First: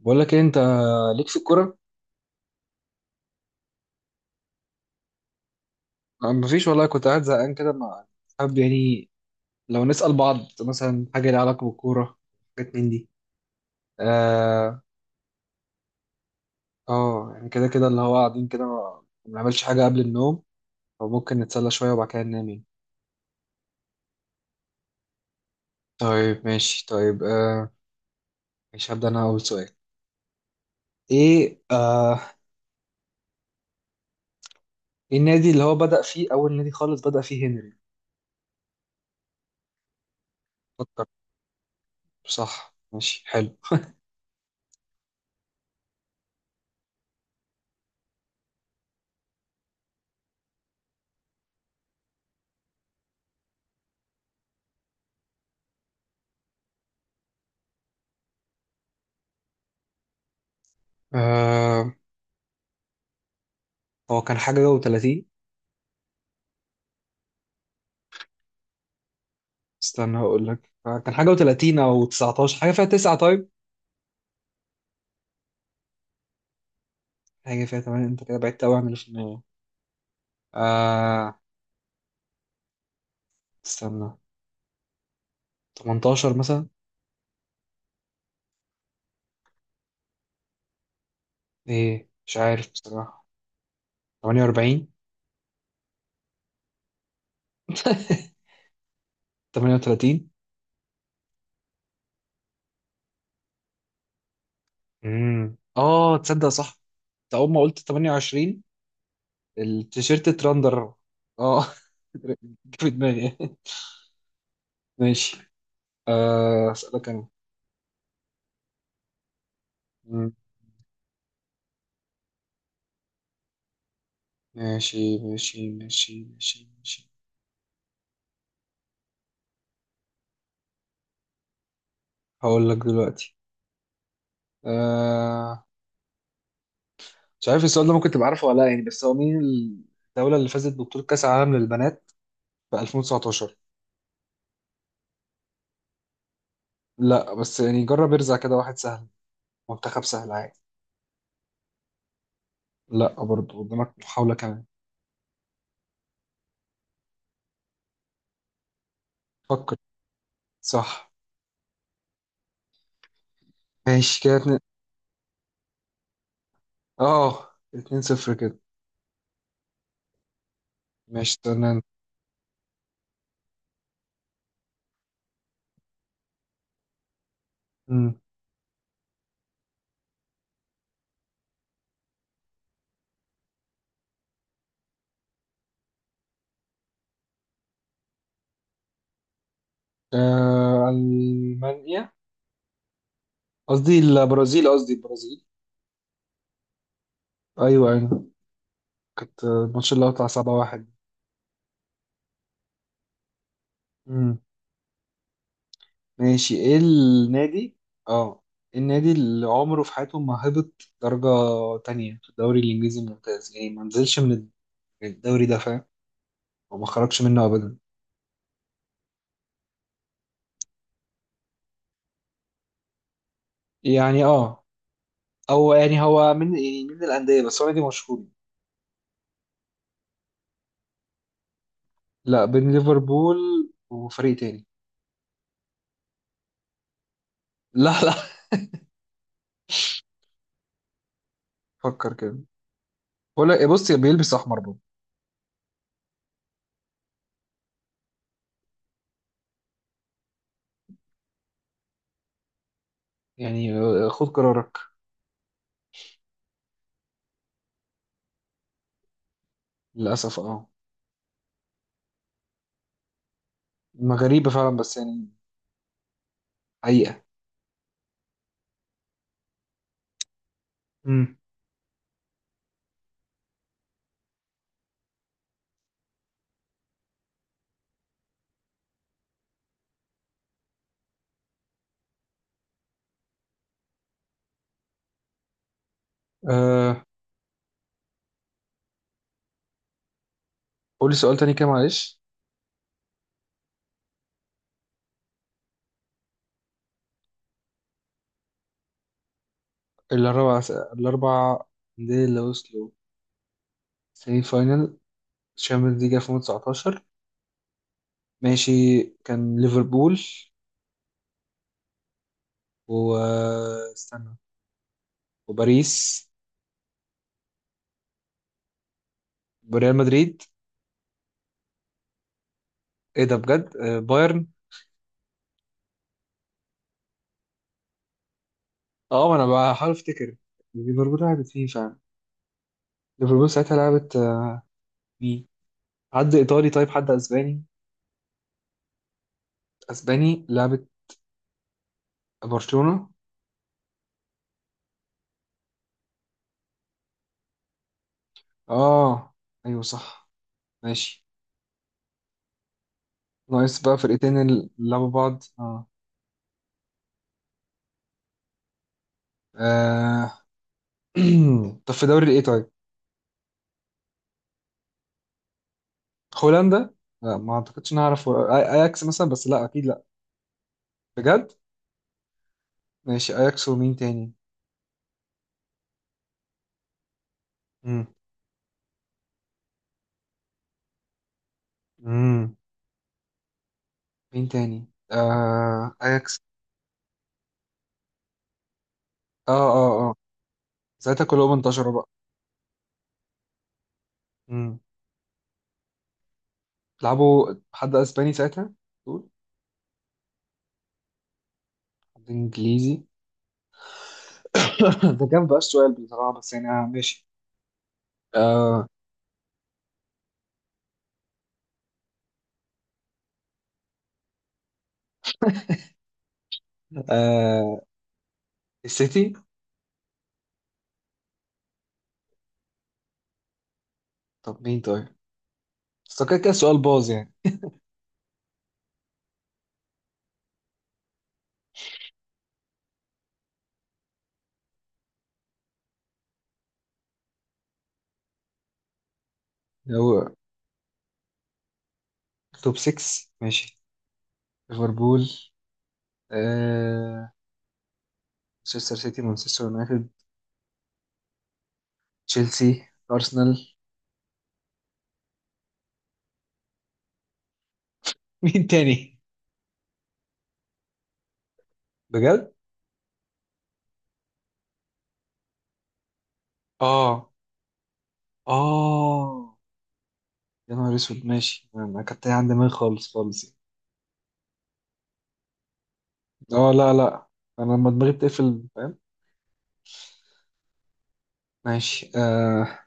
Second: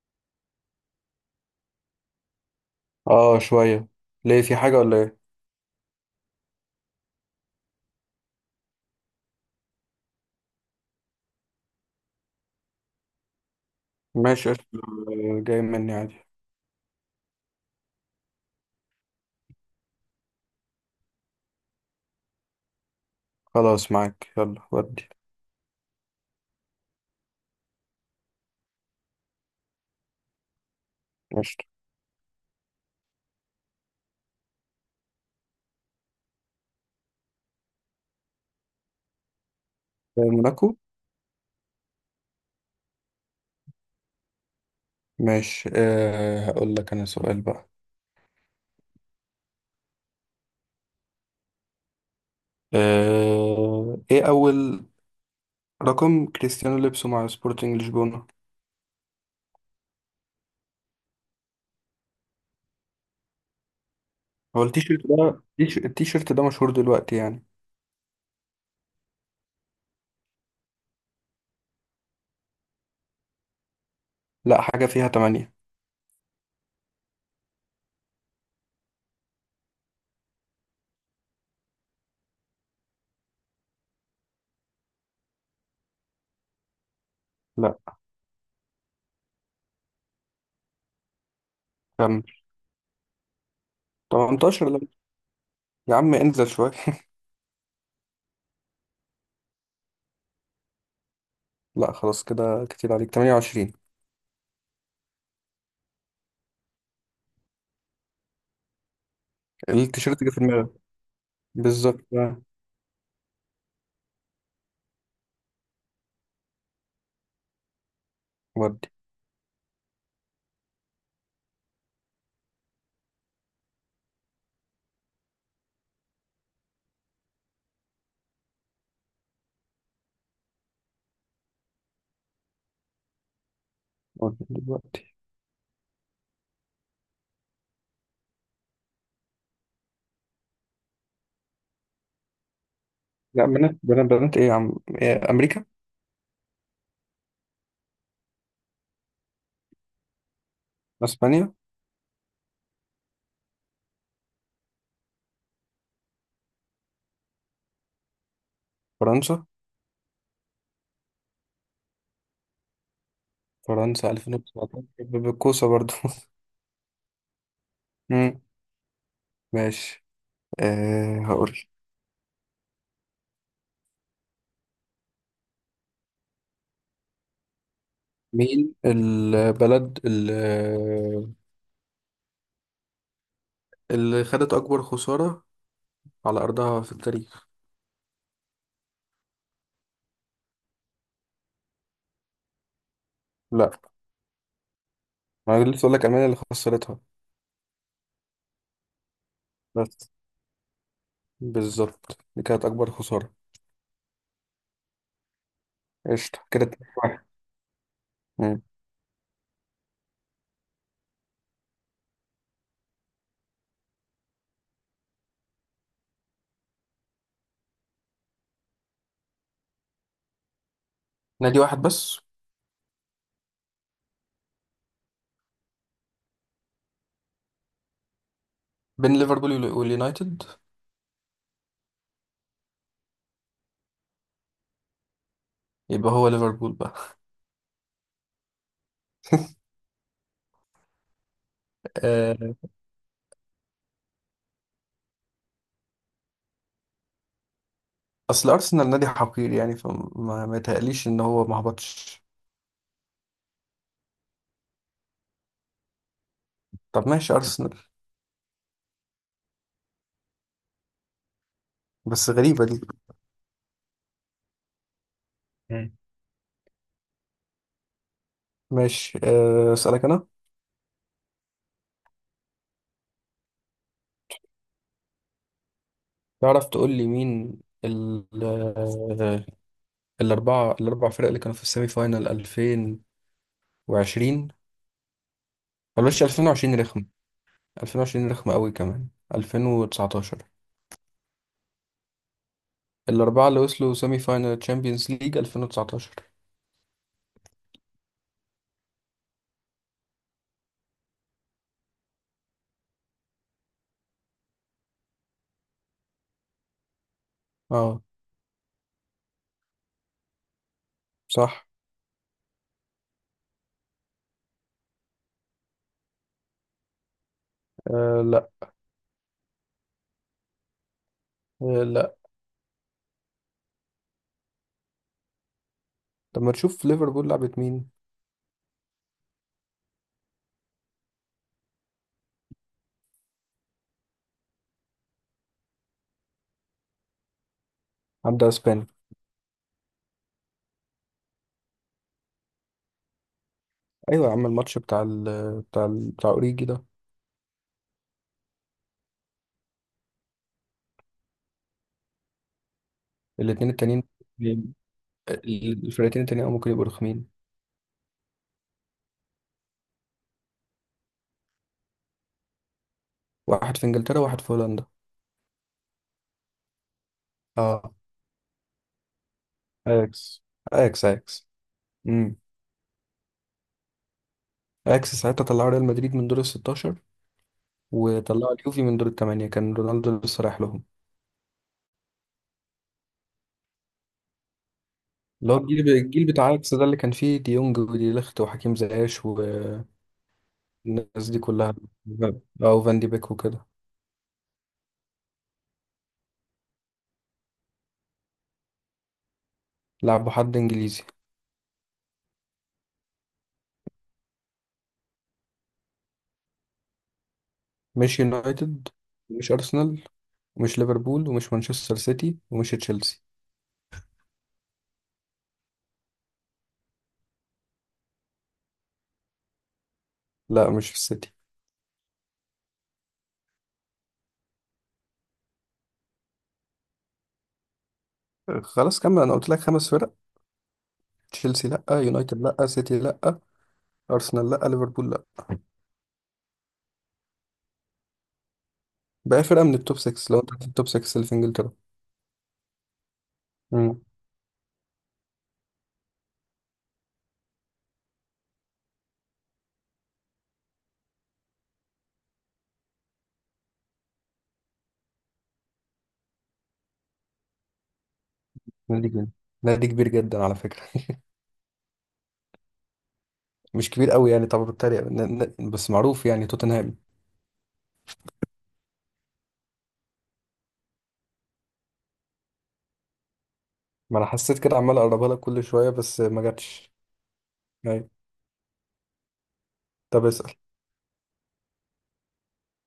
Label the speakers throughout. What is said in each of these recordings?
Speaker 1: بقول لك إيه، انت ليك في الكوره؟
Speaker 2: اه شوية. ليه في حاجة ولا ايه؟
Speaker 1: آه، مفيش والله. كنت قاعد زهقان كده مع، حابب يعني لو نسأل بعض مثلا حاجه ليها علاقه بالكوره، حاجات من دي.
Speaker 2: ماشي قشطة.
Speaker 1: اه.
Speaker 2: آه، جاي مني عادي.
Speaker 1: اه، يعني كده كده اللي هو قاعدين كده ما بنعملش حاجه قبل النوم، فممكن نتسلى شويه وبعد كده ننام يعني.
Speaker 2: خلاص معاك يلا ودي.
Speaker 1: طيب، ماشي، طيب. مش هبدأ انا اول سؤال؟ ايه
Speaker 2: قشطة.
Speaker 1: آه إيه النادي اللي هو بدأ فيه، اول نادي خالص بدأ فيه هنري؟
Speaker 2: آه، موناكو.
Speaker 1: فكر. صح، ماشي، حلو.
Speaker 2: ماشي، هقول لك انا سؤال بقى. ايه اول رقم كريستيانو لبسه مع سبورتنج لشبونة.
Speaker 1: آه هو كان
Speaker 2: هو
Speaker 1: حاجه
Speaker 2: التيشيرت
Speaker 1: و30.
Speaker 2: ده التيشيرت ده مشهور دلوقتي يعني.
Speaker 1: استنى، هقول لك كان حاجة و30 أو 19، حاجة فيها 9. طيب،
Speaker 2: لا، حاجة فيها تمانية.
Speaker 1: حاجة فيها 8. أنت كده بعدت أوي عن اللي في النهاية. آه استنى، 18 مثلا.
Speaker 2: لا،
Speaker 1: إيه،
Speaker 2: كمل.
Speaker 1: مش عارف بصراحة.
Speaker 2: 18 لا.
Speaker 1: 48.
Speaker 2: يا عم انزل شوية
Speaker 1: 38.
Speaker 2: لا خلاص كده كتير عليك، 28.
Speaker 1: تصدق صح. أنت أول ما قلت 28،
Speaker 2: التيشيرت
Speaker 1: التيشيرت
Speaker 2: جه في دماغك.
Speaker 1: اترندر. آه.
Speaker 2: بالظبط
Speaker 1: جه
Speaker 2: آه.
Speaker 1: في دماغي. ماشي. أسألك أنا.
Speaker 2: ودي.
Speaker 1: مم. ماشي، ماشي، ماشي، ماشي، ماشي. هقول لك دلوقتي
Speaker 2: ودي دلوقتي.
Speaker 1: آه مش عارف السؤال ده ممكن تبقى عارفه ولا لا يعني، بس هو مين الدولة اللي فازت ببطولة كأس العالم للبنات في
Speaker 2: لا،
Speaker 1: 2019؟
Speaker 2: بنات بنات بنات ايه يا عم؟ إيه، امريكا.
Speaker 1: لا، بس يعني جرب ارزع كده واحد سهل، منتخب سهل عادي.
Speaker 2: اسبانيا.
Speaker 1: لا، برضه قدامك محاولة كمان.
Speaker 2: فرنسا.
Speaker 1: فكر. صح،
Speaker 2: فرنسا
Speaker 1: ماشي، كده اتنين.
Speaker 2: 2019 بالكوسه برضو.
Speaker 1: اه، اتنين صفر
Speaker 2: مم.
Speaker 1: كده.
Speaker 2: ماشي،
Speaker 1: ماشي،
Speaker 2: هقول.
Speaker 1: استنى انت. مم.
Speaker 2: مين البلد اللي خدت اكبر خساره على ارضها في التاريخ؟
Speaker 1: ألمانيا.
Speaker 2: لا،
Speaker 1: قصدي البرازيل، قصدي البرازيل.
Speaker 2: ما أنا لسه اقول لك المانيا اللي خسرتها.
Speaker 1: ايوه، ايوه. كانت الماتش اللي
Speaker 2: بس
Speaker 1: هو بتاع 7-1.
Speaker 2: بالظبط، دي كانت اكبر خساره. قشطه
Speaker 1: ماشي،
Speaker 2: كده
Speaker 1: ايه
Speaker 2: 2 واحد.
Speaker 1: النادي اه
Speaker 2: مم.
Speaker 1: إيه النادي اللي عمره في حياته ما هبط درجة تانية في الدوري الإنجليزي الممتاز، يعني ما نزلش من الدوري ده، فاهم؟ وما خرجش منه أبدا.
Speaker 2: نادي واحد بس؟
Speaker 1: يعني أو يعني هو من يعني من الأندية، بس هو نادي مشهور.
Speaker 2: بين ليفربول واليونايتد.
Speaker 1: لا، بين ليفربول وفريق تاني.
Speaker 2: يبقى هو ليفربول بقى.
Speaker 1: لا، لا. فكر كده. ولا بص بيلبس أحمر برضه.
Speaker 2: اصل ارسنال نادي حقير يعني، فما ما يتهيأليش ان هو ما هبطش.
Speaker 1: يعني، خد قرارك.
Speaker 2: طب ماشي، ارسنال.
Speaker 1: للأسف اه
Speaker 2: بس غريبة دي.
Speaker 1: ما غريبة فعلا، بس يعني،
Speaker 2: مم.
Speaker 1: حقيقة.
Speaker 2: ماشي، اسالك انا.
Speaker 1: امم
Speaker 2: تعرف تقول لي مين ال آه، الاربع فرق اللي كانوا في السيمي فاينال 2020؟ بلاش 2020
Speaker 1: آه
Speaker 2: رخم. 2020 رخم قوي كمان. 2019.
Speaker 1: قولي سؤال تاني كده معلش.
Speaker 2: الاربعة اللي وصلوا سيمي فاينال تشامبيونز ليج 2019.
Speaker 1: الأربع الأربع أندية اللي وصلوا سيمي فاينل الشامبيونز ليج 2019.
Speaker 2: اه.
Speaker 1: ماشي، كان ليفربول.
Speaker 2: صح.
Speaker 1: واستنى، وباريس
Speaker 2: آه لا.
Speaker 1: وريال مدريد.
Speaker 2: آه لا.
Speaker 1: ايه ده بجد؟ بايرن.
Speaker 2: طب ما تشوف ليفربول لعبت مين.
Speaker 1: اه ما انا بحاول افتكر. ليفربول لعبت مين فعلا؟ ليفربول ساعتها لعبت، مين؟ حد ايطالي، طيب حد اسباني.
Speaker 2: عدى اسبانيا.
Speaker 1: اسباني، لعبت برشلونة.
Speaker 2: ايوه يا عم، الماتش بتاع اوريجي ده.
Speaker 1: اه ايوه، صح، ماشي.
Speaker 2: الاثنين
Speaker 1: ناقص بقى
Speaker 2: التانيين.
Speaker 1: فرقتين اللي لعبوا بعض اه
Speaker 2: الفرقتين التانيين أو ممكن يبقوا رخمين.
Speaker 1: آه، طب في دوري ايه طيب؟
Speaker 2: واحد في انجلترا وواحد في هولندا.
Speaker 1: هولندا؟ لا، ما اعتقدش.
Speaker 2: اه.
Speaker 1: نعرف اياكس مثلا، بس لا، اكيد لا.
Speaker 2: اكس اياكس اياكس.
Speaker 1: بجد؟
Speaker 2: امم
Speaker 1: ماشي، اياكس ومين تاني؟
Speaker 2: اياكس ساعتها طلعوا ريال مدريد من دور ال 16،
Speaker 1: امم
Speaker 2: وطلعوا اليوفي من دور الثمانية، كان رونالدو لسه رايح لهم.
Speaker 1: امم مين تاني؟
Speaker 2: اللي هو الجيل الجيل
Speaker 1: اياكس.
Speaker 2: بتاع اياكس ده اللي كان فيه ديونج ودي ليخت وحكيم زياش
Speaker 1: اه،
Speaker 2: والناس
Speaker 1: اه، اه، ساعتها
Speaker 2: دي
Speaker 1: كلهم
Speaker 2: كلها.
Speaker 1: انتشروا بقى.
Speaker 2: اه، وفان دي بيك وكده.
Speaker 1: امم لعبوا حد اسباني ساعتها دول؟
Speaker 2: لعبوا حد انجليزي.
Speaker 1: حد انجليزي. ده كان بقى السؤال بصراحه، بس يعني. ماشي.
Speaker 2: مش
Speaker 1: آه
Speaker 2: يونايتد. مش ارسنال ومش ليفربول ومش مانشستر سيتي ومش تشيلسي.
Speaker 1: آه السيتي.
Speaker 2: لا، مش السيتي.
Speaker 1: طب مين طيب؟ بس هو كده كده السؤال باظ يعني.
Speaker 2: خلاص كمل، انا قلت لك خمس فرق. تشيلسي لا، يونايتد لا، سيتي لا، ارسنال لا، ليفربول لا. بقى فرقه من التوب 6،
Speaker 1: هو
Speaker 2: لو انت في التوب 6 اللي في انجلترا.
Speaker 1: توب 6. ماشي،
Speaker 2: امم
Speaker 1: ليفربول، آه مانشستر سيتي، مانشستر يونايتد، تشيلسي، ارسنال. مين
Speaker 2: نادي
Speaker 1: تاني؟
Speaker 2: كبير. نادي كبير جدا على فكره
Speaker 1: بجد؟
Speaker 2: مش كبير قوي يعني، طب بتريق بس معروف يعني، توتنهام.
Speaker 1: اه، اه، يا نهار اسود. ماشي، انا كنت عندي دماغي خالص خالص.
Speaker 2: ما انا حسيت كده، عمال اقربها لك كل شويه بس ما
Speaker 1: اه، لا،
Speaker 2: جاتش.
Speaker 1: لا، انا لما دماغي
Speaker 2: ايوه.
Speaker 1: بتقفل، فاهم.
Speaker 2: طب اسال.
Speaker 1: ماشي.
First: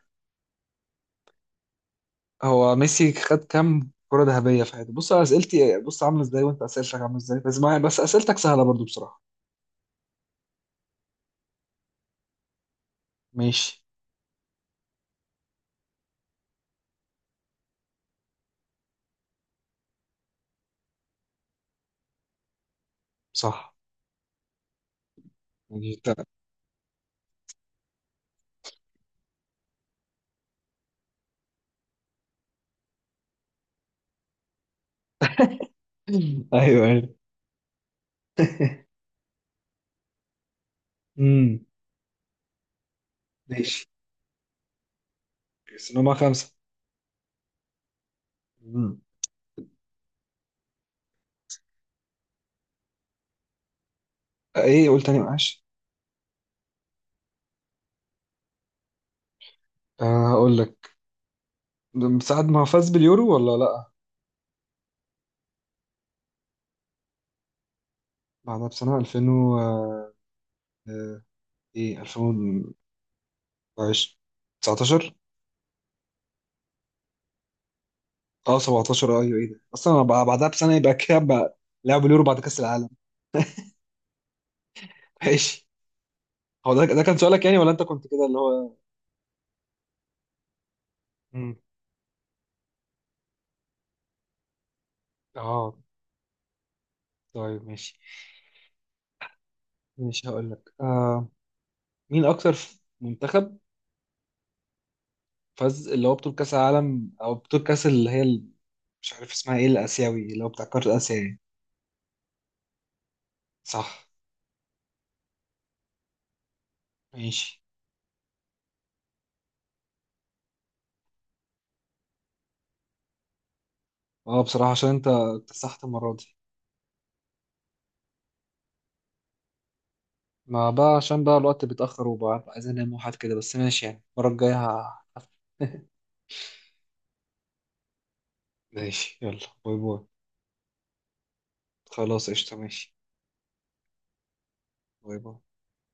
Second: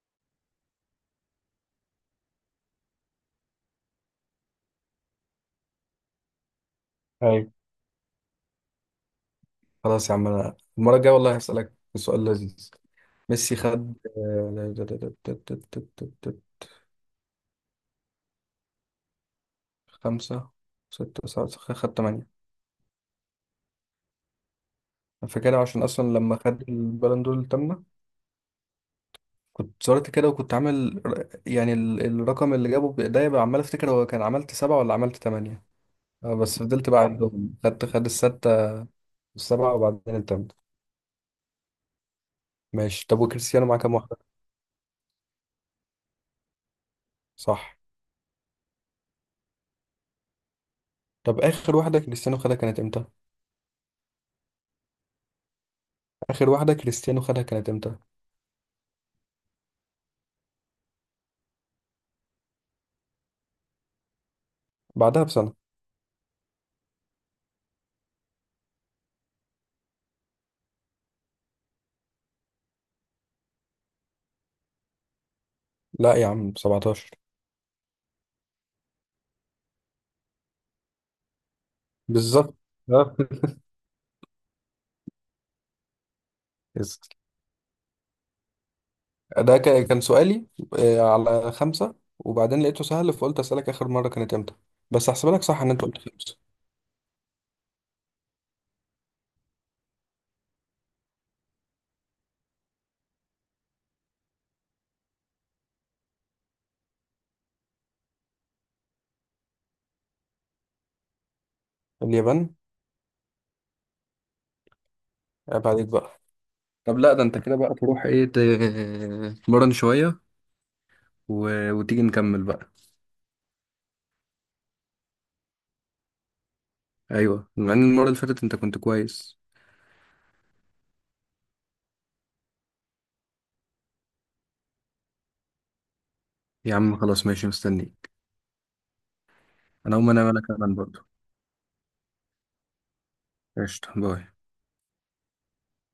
Speaker 1: هو ميسي خد كام كرة ذهبية في حياته؟ بص على اسئلتي، بص عاملة ازاي، وانت اسئلتك عاملة ازاي.
Speaker 2: ايوه.
Speaker 1: بس معايا بس اسئلتك سهلة برضو بصراحة.
Speaker 2: خلاص يا عم، انا المره الجايه والله هسالك سؤال لذيذ. ميسي
Speaker 1: ماشي.
Speaker 2: خد خمسة، ستة، سبعة، خدت تمانية.
Speaker 1: صح
Speaker 2: أنا فاكرها عشان
Speaker 1: يعني
Speaker 2: أصلا لما خد البالون دور التامنة كنت صورت كده، وكنت عامل يعني الرقم اللي جابه بإيديا بقى، عمال أفتكر هو كان عملت سبعة ولا عملت تمانية. آه، بس
Speaker 1: ايوه،
Speaker 2: فضلت بقى
Speaker 1: ايوه.
Speaker 2: عندهم، خد الستة، السبعة، وبعدين التامنة.
Speaker 1: امم
Speaker 2: ماشي، طب وكريستيانو معاه
Speaker 1: ماشي،
Speaker 2: كام واحدة؟
Speaker 1: بس إن هما خمسة.
Speaker 2: صح.
Speaker 1: امم
Speaker 2: طب آخر واحدة كريستيانو خدها كانت إمتى؟
Speaker 1: ايه، قول تاني معلش.
Speaker 2: آخر واحدة كريستيانو خدها كانت إمتى؟
Speaker 1: هقول لك. ده من ساعة ما فاز باليورو ولا لأ؟
Speaker 2: بعدها بسنة.
Speaker 1: بعدها بسنة 2000 و إيه، 2019، 19،
Speaker 2: لا يا عم، 17.
Speaker 1: 17، أيوه. إيه ده أصلا؟ أنا بعدها بسنة، يبقى كده بقى لعب اليورو بعد
Speaker 2: بالظبط.
Speaker 1: كأس العالم. ماشي. هو ده كان سؤالك يعني، ولا أنت كنت كده اللي هو.
Speaker 2: ده كان سؤالي. على
Speaker 1: مم.
Speaker 2: خمسة، وبعدين لقيته سهل فقلت أسألك آخر مرة كانت إمتى. بس هحسبها لك صح إن
Speaker 1: أه
Speaker 2: أنت قلت خمسة.
Speaker 1: طيب، ماشي، ماشي. هقول لك. مين أكتر منتخب فاز اللي هو بطولة كأس العالم، أو بطولة كأس اللي هي مش عارف اسمها إيه، الآسيوي اللي هو بتاع قارة آسيا يعني.
Speaker 2: اليابان.
Speaker 1: صح،
Speaker 2: عيب عليك بقى. طب لا، ده أنت كده
Speaker 1: ماشي.
Speaker 2: بقى تروح إيه، تمرن شوية و... وتيجي نكمل بقى.
Speaker 1: اه بصراحة عشان انت اكتسحت المرة دي،
Speaker 2: أيوه، مع إن المرة اللي فاتت أنت كنت كويس.
Speaker 1: ما بقى عشان بقى الوقت بيتأخر وبقى عايز انام وحاجات كده. بس ماشي يعني المرة الجاية
Speaker 2: يا عم خلاص، ماشي، مستنيك.
Speaker 1: ماشي. يلا، باي
Speaker 2: أنا
Speaker 1: باي.
Speaker 2: هقوم أنام أنا كمان برضه.
Speaker 1: خلاص، قشطة، ماشي.
Speaker 2: قشطة باي.
Speaker 1: باي باي.